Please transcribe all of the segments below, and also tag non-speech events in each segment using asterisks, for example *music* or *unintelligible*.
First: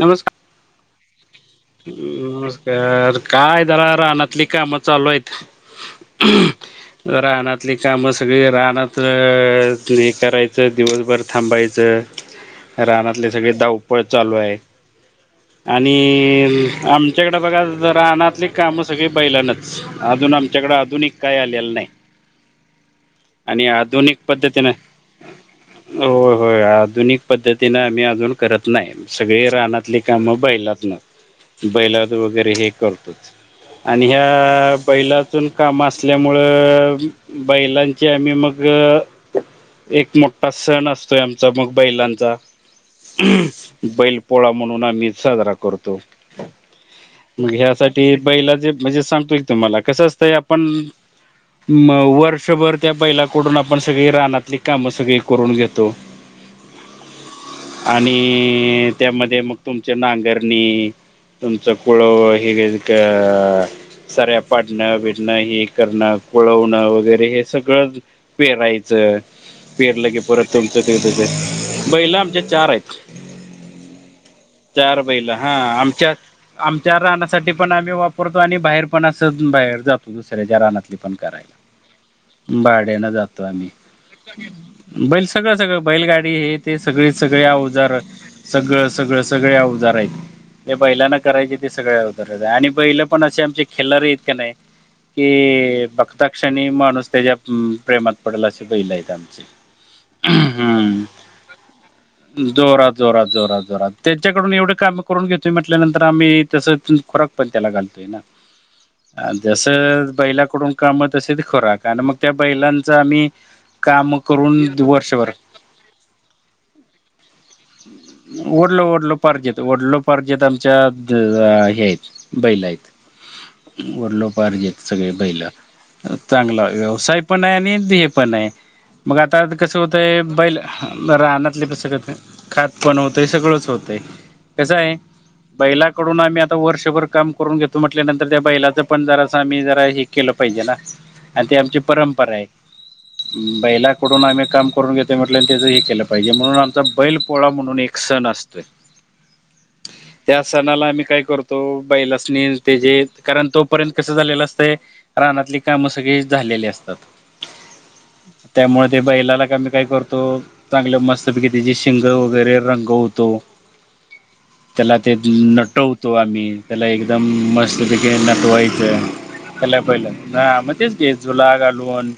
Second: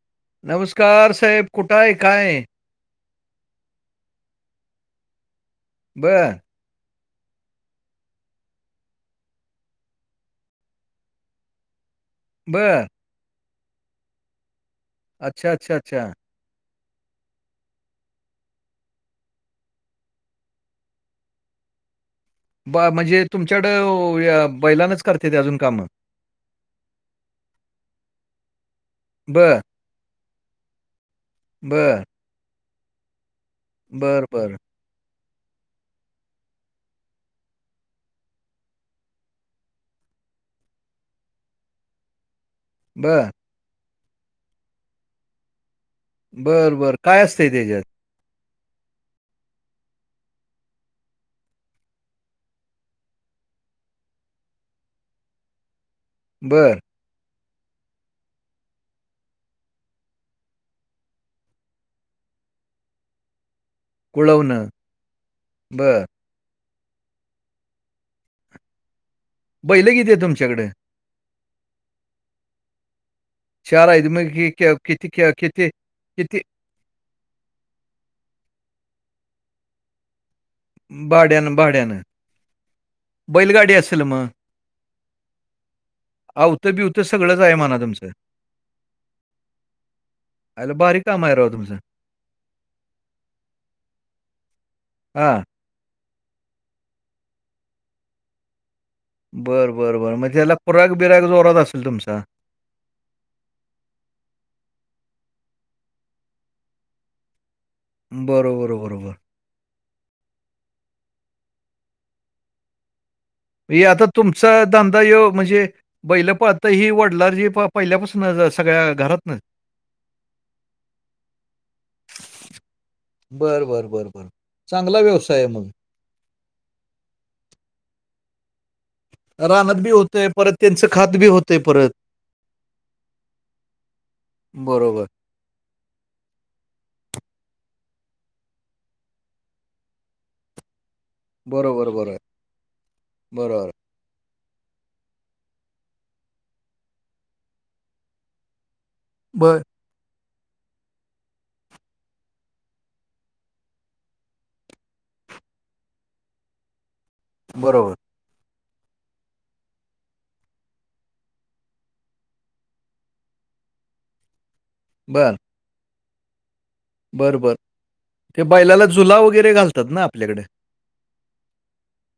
नमस्कार. नमस्कार साहेब कुठा आहे काय? तर काय जरा रानातली कामं चालू आहेत. बरं. रानातली काम सगळी रानात हे करायचं दिवसभर थांबायचं बरं. रानातले सगळे धावपळ चालू आहे. अच्छा, अच्छा, आणि अच्छा. आमच्याकडें बघा रानातली कामं सगळी बैलानच अजून आमच्याकडें आधुनिक काही आलेलं नाही. ब म्हणजे आणि तुमच्याकडं आधुनिक अ, या पद्धतीने बैलानंच करतात अजून कामं? हो होय आधुनिक पद्धतीन आम्ही अजून करत नाही. सगळे बरं, रानातली काम बैलात न बरं, बैलाद वगैरे हे करतच आणि बरं, बरं, ह्या बैलातून काम असल्यामुळं बैलांची आम्ही मग एक मोठा सण असतोय आमचा मग बैलांचा. बरं, बैल पोळा म्हणून आम्ही साजरा करतो. बरं बर काय असतंय त्याच्यात ते बैला जे म्हणजे सांगतोय तुम्हाला कसं असतंय आपण म वर्षभर त्या बैलाकडून आपण सगळी रानातली कामं सगळी करून घेतो. बरं. आणि त्यामध्ये मग तुमच्या नांगरणी- तुमचा कुळ हिग का. *inaudible* साऱ्या कुळवणं. पाडणं भेटणं हे बरं. करणं कळवणं वगैरे हे सगळं पेरायचं बैलं पेरलं किती की आहेत परत तुमच्याकडे? तुमचं ते बैला आमच्या चार आहेत. चार आहेत मग की क चार किती क बैल हा किती आमच्यात किती आमच्या राहण्यासाठी पण आम्ही वापरतो आणि बाहेर पण अस बाहेर जातो. तू दुसऱ्याच्या रानातली पण भाड्यानं, भाड्यानं. करायला भाड्यानं जातो आम्ही. बैलगाडी असेल मग? बैल सगळं सगळं बैलगाडी हे ते अवतं-बिवतं सगळे सगळंच सगळे आहे म्हणा अवजार. तुमचं. सगळं सगळं सगळे अवजार आहेत. आयला हे भारी बैलांना काम आहे राव करायचे ते तुमचं. सगळ्या अवजार आणि बैलं पण असे आमचे खेलार आहेत का नाही. हां. कि बघता क्षणी माणूस त्याच्या प्रेमात पडेल असे बैल आहेत. आमचे. बरं बरं बरं मग त्याला पुराग बिरग जोरात असेल तुमचा? जोरा जोरात. जोरात जोरात त्याच्याकडून एवढे काम करून घेतोय म्हटल्यानंतर आम्ही तसं खोराक पण त्याला घालतो. ते ना. बरोबर, बरोबर. जसं बैलाकडून काम तस खोराक आणि मग त्या बैलांच आम्ही हे आता काम तुमचा करून धंदा वर्षभर यो, म्हणजे बैलं पाळता ही वढलाजी पहिल्यापासून- ओढलो, सगळ्या घरातनच? ओढलोपार्जेत. ओढलोपार्जेत आमच्यात हे आहेत. बैला बरं, आहेत, बरं, बरं, बरं. वडलोपारजेत चांगला सगळ व्यवसाय बैल. आहे मग. *unintelligible* चांगला व्यवसाय पण आहे आणि हे पण आहे. मग आता कसं रानात बी होतंय, परत बैल त्यांचं खात बी होतंय राहनाले कसं परत. करते *unintelligible* खात- पण होतय, सगळंच होतय, कसं आहे- बरोबर, बैलाकडून आम्ही आता वर्षभर काम करून घेतो, म्हटल्यानंतर त्या बैलाचं पण जरा आम्ही जरा- केलं पाहिजे ना आणि ते आमची बरोबर, बरोबर, परंपरा आहे. बरोबर. बैला- म्हणून आम्ही काम करून घेतोय, म्हणजे त्याच केलं पाहिजे म्हणून आमचा बैल पोळा म्हणू- म्हणून एक सण असतोय. बरं. *inaudible* त्या सणाला आम्ही काय करतो, बैलासनी ते जे कारण तोपर्यंत कसं झालेलं असतंय- रानातली कामं सगळी झालेली असतात. बरोबर. त्यामुळे ते बैलाला काय आम्ही काय करतो, चांगलं मस्त पैकी तीची शिंग वगैरे- रंगवतो, त्याला ते बरं, नटवतो आम्ही. त्याला एकदम बरं, बरं. मस्त पैकी ते बैलाला नटवायचे, जुला वगैरे त्याला घालतात ना पहिले म आपल्याकडे हा तेच की. झुला घालून-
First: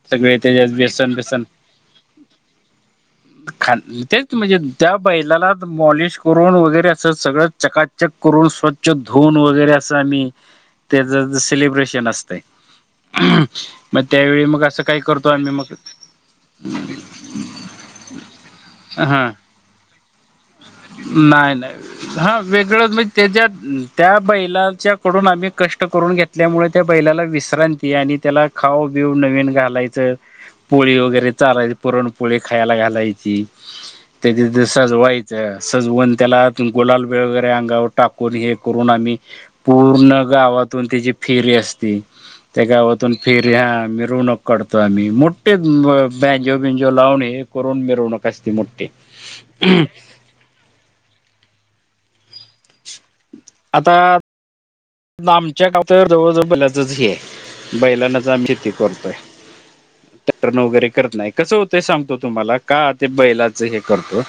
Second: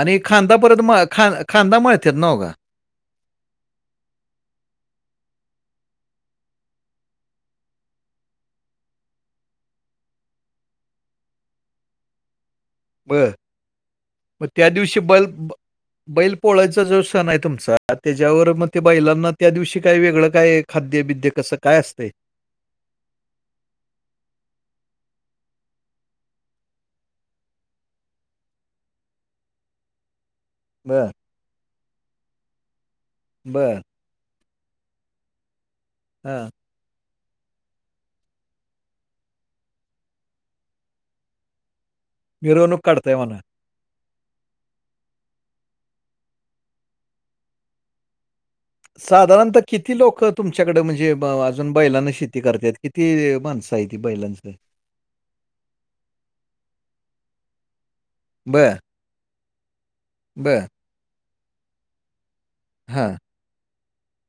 आणि सगळे खांदा त्याच्यात परत म व्यसन ख बिसन खांदा मळतेत नव गा? खांद *unintelligible* ते म्हणजे त्या बैलाला मॉलिश करून वगैरे, असं सगळं चकाचक करून स्व्छ- च्छ धुन वगैरे, अस आम्ही त्याच सेलब्रेशन असतय. बरं. मग त्यावेळी मग त्या असं दिवशी काय करतो बैल आम्ही मग. बैल पोळायचा जो सण आहे तुमचा, त्याच्यावर मग ते बैलांना त्या दिवशी काय वेगळं- काय खाद्य-बिद्य नाय, कसं नाय, काय असतंय? हा, वेगळंच म्हण- तेच्यात त्या बैलाच्याकडून आम्ही कष्ट करून घेतल्यामुळे त्या बैलाला विश्रांती आणि त्याला- खाऊ बिऊ नवीन घालायचं, पोळी बरं, वगैरे चारायची, पुरणपोळी वैगरे खायला घालायची. बर. त्या तिथ सजवायचं, सजवून त्याला- हां, गुलाल बेळ वगैरे, अंगावर टाकून हे करून आम्ही- पूर्ण गावातून त्याची फेरी असती, त्या मिरवणूक गावातून काढताय म्हणा. फेरी हा मिरवणूक - काढतो आम्ही. मोठे बॅजो, बिंजो लावून हे करून मिरवनूक असते मोठी. साधारणतः किती लोक तुमच्याकडे म्हणजे अजून बैलांना शेती करत्यात, किती म्हणत- आता साहित्य बैलांचं आहे. आमच्या गाव तर जवळजवळ बैलाचच हे, बैलांनाच- शेती बरं, करतोय, टॅक्टर्न बरं. वगैरे करत नाही, कसं होतंय सांगतोय तुम्हाला- का ते हां, बैलाच हे करतो?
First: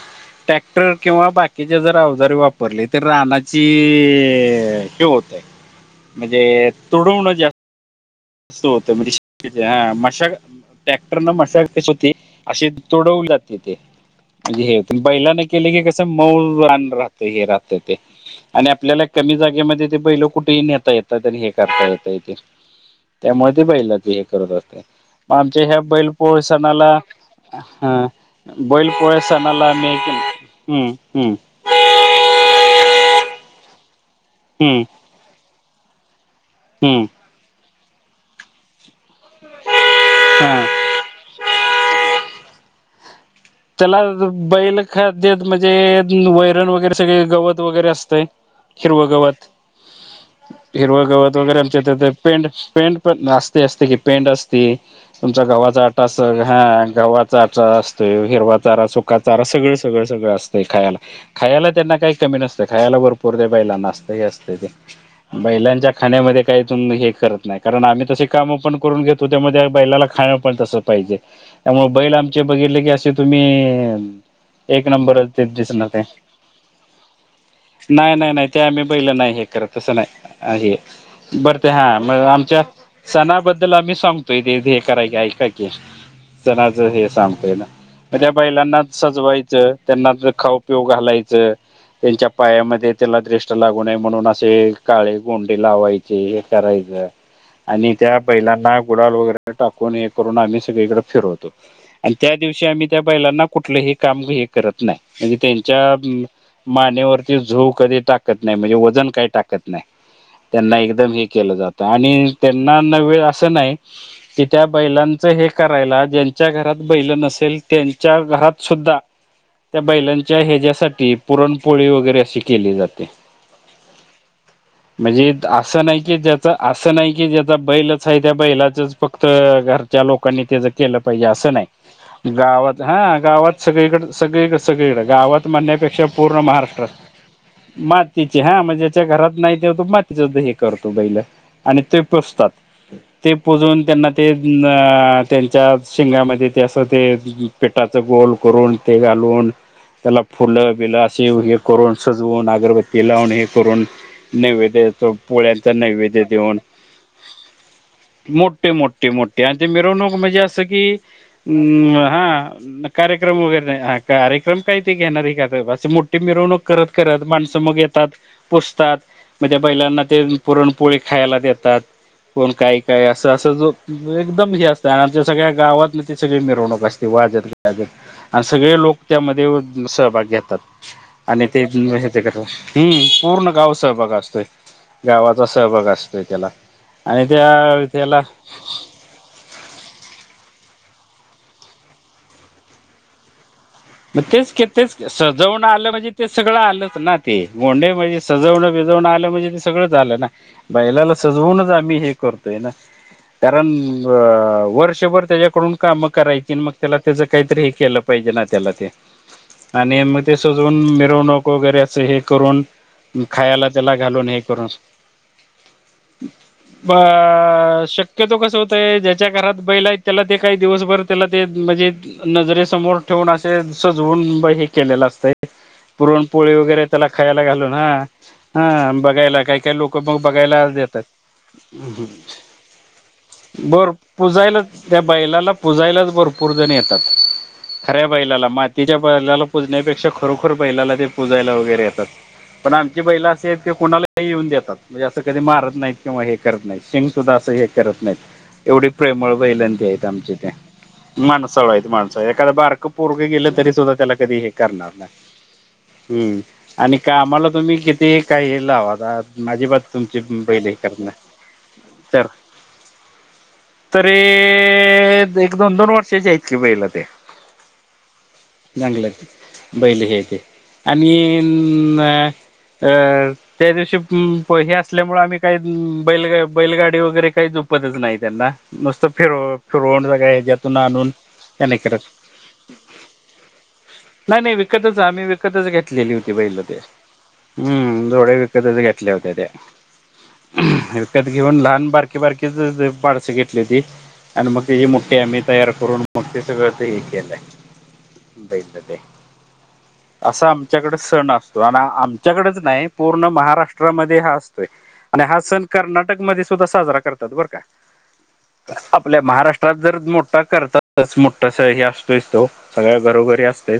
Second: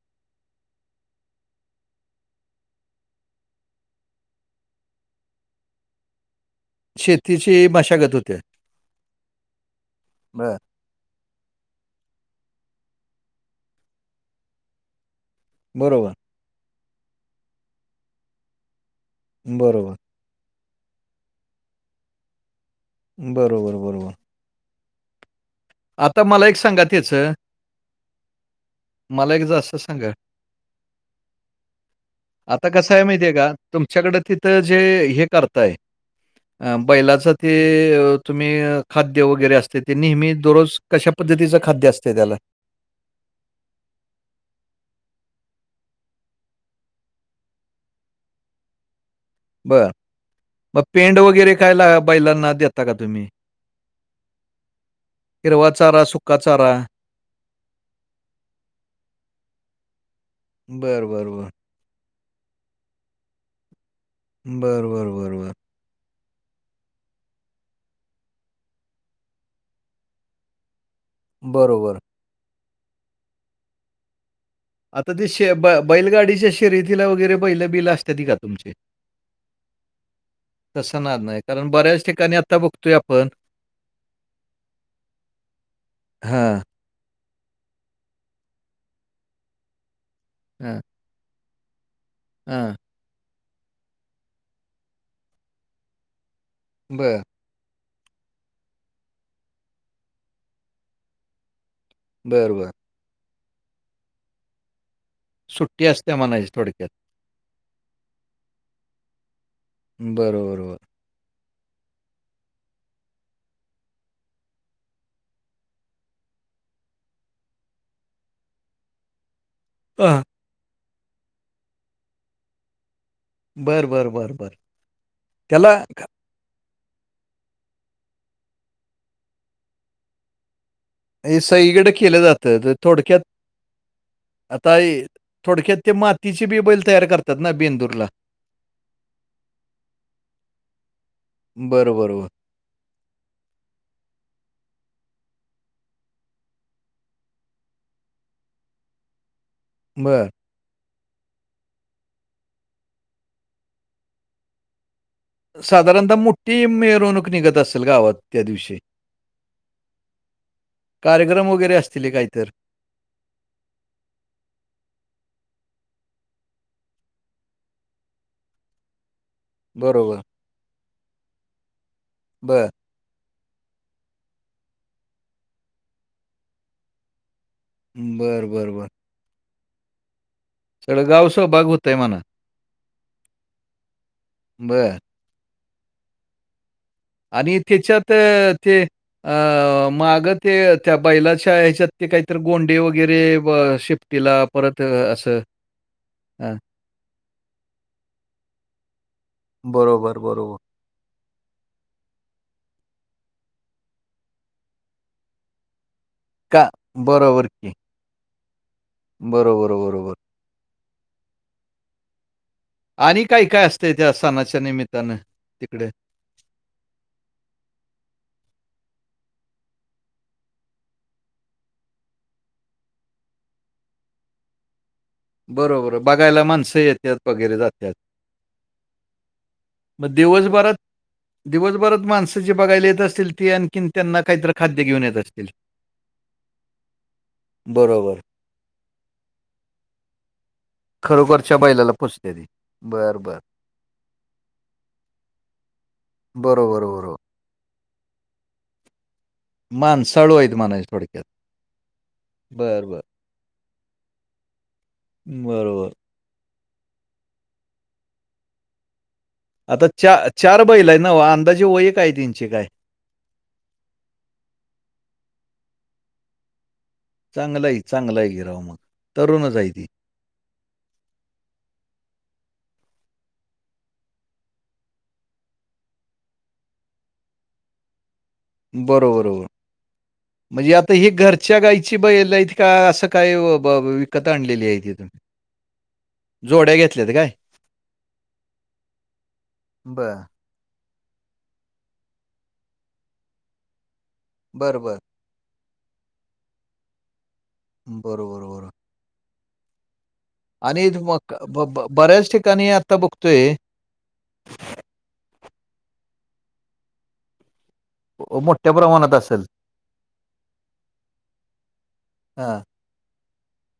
टॅक्टर किंवा बाकीच्या जर अवजारीे वापरली, तर रानाची हे होतय. म्हणजे- शेतीची मशागत होते. अस होत म्ह *unintelligible* मशागत- बरं. ट्रॅक्टरन मशागत होते, असे तोडवून जाते ते म्हणजे हे हो बैलाने- केले की, कस बरोबर, मऊ अन राहतय हे, राहतय ते आणि आपल्याला- कमी जागेमध्ये बरोबर, ते बैल कुठेही नेता येतात आणि हे करता येतय इथे. त्यामुळे ते बरोबर, बैलाचे बरोबर. हे करत असते, मग आमच्या ह्या बैल आता पोळ मला एक सांगा सणाला त्याचं, हां बैल पोळा *unintelligible* मला एक सणाला असं मी *unintelligible* सांगा, हम्म हम्म आता कसं आहे माहिती आहे का तुमच्याकडे तिथ ते जे हम्म हे करताय, हम्म बैलाच ते अ तुम्ही खाद्य वगैरे असते ते नेहमीच हा दररोज कशा पद्धतीचं खाद्य असते त्याला. त्याला आ बैल खाद्य म्हणजे वैरण वगैरे सगळे गवत वगैरे असतंय हिरवं गवत बरं. मग हिरव पेंड गवत वगैरे काय असतंय ला आमच्या पेंड बैलांना देता का पेंड तुम्ही? पण असते असते कि पेंड असते. तुमचा हिरवा गव्हाचा आटा चारा, अस, सुका चारा? हां गव्हाचा आटा असतोय. हिरवा चारा, सुका चारा, सगळं सगळं सगळं असतंय खायला, बरं, बरं, बरं. खायला त्यांना काही कमी नसते खायाला भरपूर त्या बैलांना असतय असते ते, बरं, बरं, बरं, बरं. बैलांच्या खाण्यामध्ये काहीतून हे करत नाही कारण आम्ही तसे कामं पण करून घेतो त्यामध्ये बैलाला खाणं पण तसं पाहिजे. अं मग बरोबर. बैल आमचे बघितले की असे तुम्हीइइइ एक आता नंबरच ते शे ब दिसणाराय, बैलगाडीच्या शर्यतीला वगैरे बैलं-बिलं नाही असत्याती नाही का नाही ते तुमची? आम्ही बैलं नाही हे करत. तसं नाही, आहे, तसं ना नाही. बरं ते कारण हां बऱ्याच मग ठिकाणी आता आमच्या बघतोय आपण सणाबद्दल आम्ही सांग ते *unintelligible* हे कराय की ऐकाय की हां, सणाच हे सांगतोय ना? मग त्या बैलांनाच सजवायचं, त्यांना जे खाऊ हां, पिऊ घालायचं, त्यांच्या हां. पायामध्ये त्याला दृष्ट लागू नये म्हणून असे काळे गोंडे लावायचे हे करायचं बरं, आणि त्या बैलांना गुलाल वगैरे टाकून, हे करून आम्ही सगळीकडे फिरवतो. आणि त्या बरं, दिवशी बरं. आम्ही त्या बैलांना कुठलंही काम हे करत नाही, म्हणजे सुट्टी त्यांच्या असते मं म्हणायची थोडक्यात. मानेवरती झू कधी टाकत नाही, म्हणजे वजन काय टाकत नाही. बरं, बरं, त्यांना बरं. एकदम हे केलं जातं आणि त्यांना ना वेळ असं नाही की त्या बैलांचं हे करायला ज्यांच्या घरात बैल नसेल त्यांच्या घरात सुद्धा त्या हां. बैलांच्या ह्याच्या्यासाठी पुरणपोळी वगैरे अशी केली जाते. बरं, बरं, बरं, बरं. म्हणजे असं त्याला नाही की त्यात तर असं नाही की ज्याचा बैलच आहे त्या बैलाचच फक्त, घरच्या लोकांनी त्याच केलं पाहिजे असं नाही. तिकडं केलं जात. गावात हां गावात सगळीकड सगळीकड आता सगळीकड हे गावात थोडक्यात ते म्हणण्यापेक्षा पूर्ण मातीची बी बैल महाराष्ट्रात. तयार करतात ना बेंदूरला. मातीची हां म्हणजे ज्याच्या घरात नाही तेंव्हा तो मातीच हे करतो बैल आणि बरं, ते बरोबर. पुज तात ते पुजून त्यांना ते अंअंअं त्यांच्या शिंगामध्ये ते असं ते पिठाचं गोल करून ते घालून त्याला बरं. फुलं बिलं अशी हे करून सजवून, अगरबत्ती लावून हे करून नैवेद्य येतो पोळ्यांचा साधारणतः नैवेद्य देऊन, मोठी मिरवणूक निघत असेल गावात त्या मोठे दिवशी. मोठे मो त्यांची मिरवणूक म्हणजे असं की कार्यक्रम वगैरे असतील अंअं हे हां काहीतर? कार्यक्रम वगैरे नाही हं कार्यक्रम काय ते घेणार का असे मोठी मिरवणूक करत करत माणसं मग येतात पुजतात मग त्या बैलांना बरोबर. ते पुरणपोळी खायला देतात कोण बरं. काय काय अस अस जो एकदम हे असत, आणि आमच्या सगळ्या गावात न ती सगळी मिरवणूक असते वाजत गाजत आणि बरं, बरं, सगळे बरं. लोक त्यामध्ये सहभाग घेतात. सगळं गाव आणि ते सहभाग होतंय म्हणा. त पूर्ण गाव सहभाग असतोय बरं गावात सहभाग असतोय त्याला आणि त्या आआआ त्यला अंअं माग ते त्या बैलाच्या ह्याच्यात ते काहीतरी गोंडे वगैरे शेप मग तेच की तेच की सजवुण आलं म्हणजे ते हां. सगळं आलंच ना ते गोंडे म्हणजे सजवणं बिजवणं आलं म्हणजे ते सगळंच बरोबर, आलं ना बरोबर. बैलाला सजवूनच आम्ही हे करतोय ना कारण अ अ वर्षभर त्याच्याकडून काम करायची आन का मग त्याला त्याच बरोबर काहीतरी हे की. केलं पाहिजे ना त्याला ते बरोबर, आणि बरोबर. मग ते सजून मिरवणूक वगैरे असं हे करून आणि काय, काय खायला असते त्याला त्या घालून सणाच्या निमित्ताने तिकडे? ह *unintelligible* अ शक्यतो कसं होतंय ज्याच्या घरात बैल आहेत त्याला ते काही दिवसभर त्याला ते म्हणजे नजरे समोर ठेवून असे सजवून हे केलेलं असतय बरोबर. पुरण बघायला पोळी माणसं वगैरे त्याला येतात खायला वगैरे घालून हा जातात. हा बघायला काही काय लोक लोक मग बघायला दिवसभरात देतात. दिवसभरात माणसं जी बघायला येत असतील ती आणखीन बर त्यांना काहीतरी पूजायला खाद्य त्या घेऊन येत असतील. बैलाला पुजायलाच भरपूर जण येतात. खऱ्या बरोबर. बैलाला मातीच्या बैल पुजण्यापेक्षा खरोखर बैलाला ते पुजायला खरोखरच्या वगैरे बैलाला येतात. पुजते ती. पण आमची बरं, बरं. बैलअसे आहेत. की कोणाला येऊन देतात. म्हणजे असं कधी मारत नाहीत. किंवा हे करत बरोबर, नाहीत शिंग बरोबर. सुद्धा असं हे करत नाहीत. एवढी प्रेमळ बैलं ते आहेत माणसाळू आमच्या म्हणायचं इथे थोडक्यात. माणसाळु आहेत माणसाळु एखादा बारका बरं, बरं. कुठे गेल तरी सुद्धा त्याला कधी हे करणार नाही. बरोबर. हम्म आणि कामाला तुम्ही किती काही लावा अजिबात आता चा तुमची बैल हे आहे करनार ना हो? अंदाजे वय नाही काय तर. त्यांची काय? तरी एक, दोन, दोन वर्षाची आहेत की बैल ते. चांगलं आहे, चांगलं आहे. की राव मग. चागलय तरुणच आहे ती. बैल घ्यायचे आणि अ ह. त्या दिवशी हे असल्यामुळे आम्ही काही बैलग बैलगाडी वगैरे काही जोपतच नाही त्यांना. मस्त बरोबर, बरोबर. फिरुव फिरूवण सगळ्या म्हणजे याच्यातुन आता ही आणून घरच्या त्या गाईची करत. बैल आहेत का असं काय व ब विकत नाही, नाही आणलेली आहे ती विकतच तुम्ही? आम्ही विकतच घेतलेली होती बैल जोड्या ते. घेतल्यात काय? हम्म, जोड्या विकतच घेतल्या होत्या त्या. बर. विकत घेऊन लहान बारकी, बारकीच पाडस घेतली होती आणि मग बरं, त्याची बरं. मुठठी आम्ही तयार करून मग ते सगळं तर हे केलं आहे. बर, बर, बर. होते. असा आणि आमच्याकडे मग सण क- असतो ब आणि ब बऱ्याच आमच्याकडेच ठिकाणी नाही आता पूर्ण बघतोय महाराष्ट्रामध्ये हा असतोय. आणि हा सण कर्नाटकमध्ये सुद्धा साजरा करतात बरं काय. मोठ्या प्रमाणात आपल्या असेल. महाराष्ट्रात जर मोठा करतातच मोठास हे असतोस तो हां. सगळ्या घरोघरी असतोय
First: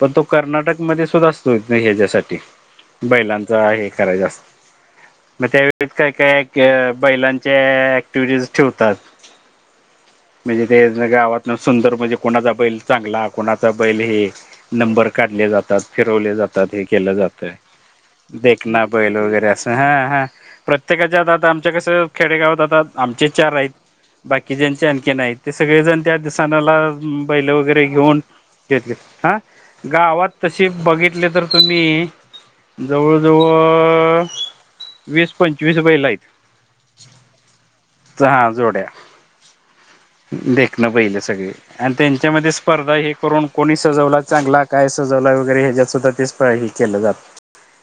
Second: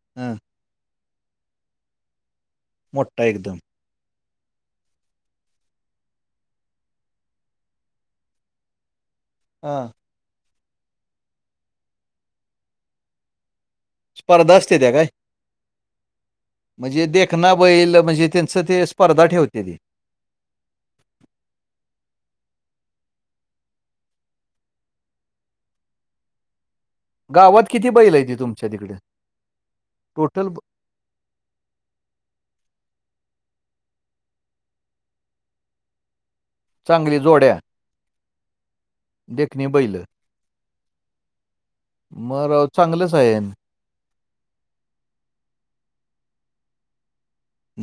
पण तो हं. कर्नाटकमध्ये सुद्धा असतोय ह्याच्यासाठी मोठा एकदम. बैलांचं हे करायचं असत. मग त्यावेळेत काय, काय बैलांच्या ऍक्टिव्हटीज ठेवतात. हां. म्हणजे ते गावातन सुंदर म्हणजे कोणाचा बैल चांगला कोणाचा बैल हे स्पर्धा असते त्या काय? नंबर काढले जातात. फिरवले जातात हे म्हणजे केलं जात देखना बैल म्हणजे त्यांचं देखना ते बैल स्पर्धा वगैरे ठेवते असं ती. हा. हा आता आमच्या कसं खेडेगावात आता आमचे चार आहेत, बाकी ज्यांचे आणखी. नाही ते सगळेजण त्या दिसानाला बैल गावात वगैरे किती बैल घेऊन आहे ती तुमच्या तिकडे? घेतले हा गावात टोटल तसे बघितले, तर तुम्ही जवळजवळ वीस पंचवीस बैल आहेत. चांगली जोड्या. हा जोड्या देखणी बैल देखणं बैल सगळे आणि मग त्यांच्यामध्ये, राव स्पर्धा हे चांगलंच आहे. करून कोणी सजवला चांगला. काय सजवलं वगैरे ह्याच्यात सुद्धा तेच, केलं जात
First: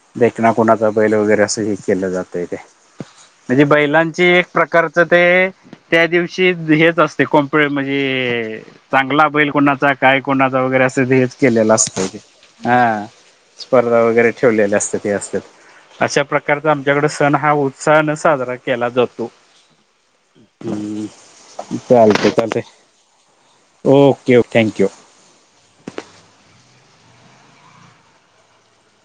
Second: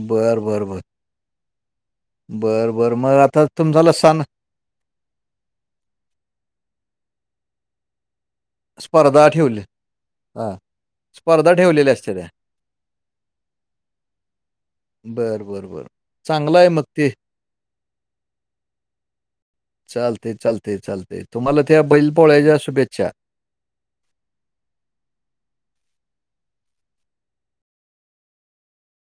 बरं, देखना बरं, बरं. कुणाचा बैल वगैरे अस हे केलं जातय, ते बरं, बरं. मग आता म्हणजे तुम्हाला सन बैलांची एक प्रकार ते त्या दिवशी हेच असते. कोंपळे म्हणजे. चांगला स्पर्धा बैल ठेवले कोणाचा काय हा हा. कोणाचा वगैरे असं तेच, स्पर्धा केलेलं ठेवलेल्या असत असत्या तेे त्या ह स्पर्धा वगैरे ठेवलेल्या असतात ते असतात. बर बर बर अशा चांगलं आहे प्रकारचा मग आमच्याकडे, ते सण हा उत्साह न साजरा केला जतो. चालते चालते चालते तुम्हाला, त्या बैल चालते पोळायच्या चालते शुभेच्छा ओके ओ थँक्यू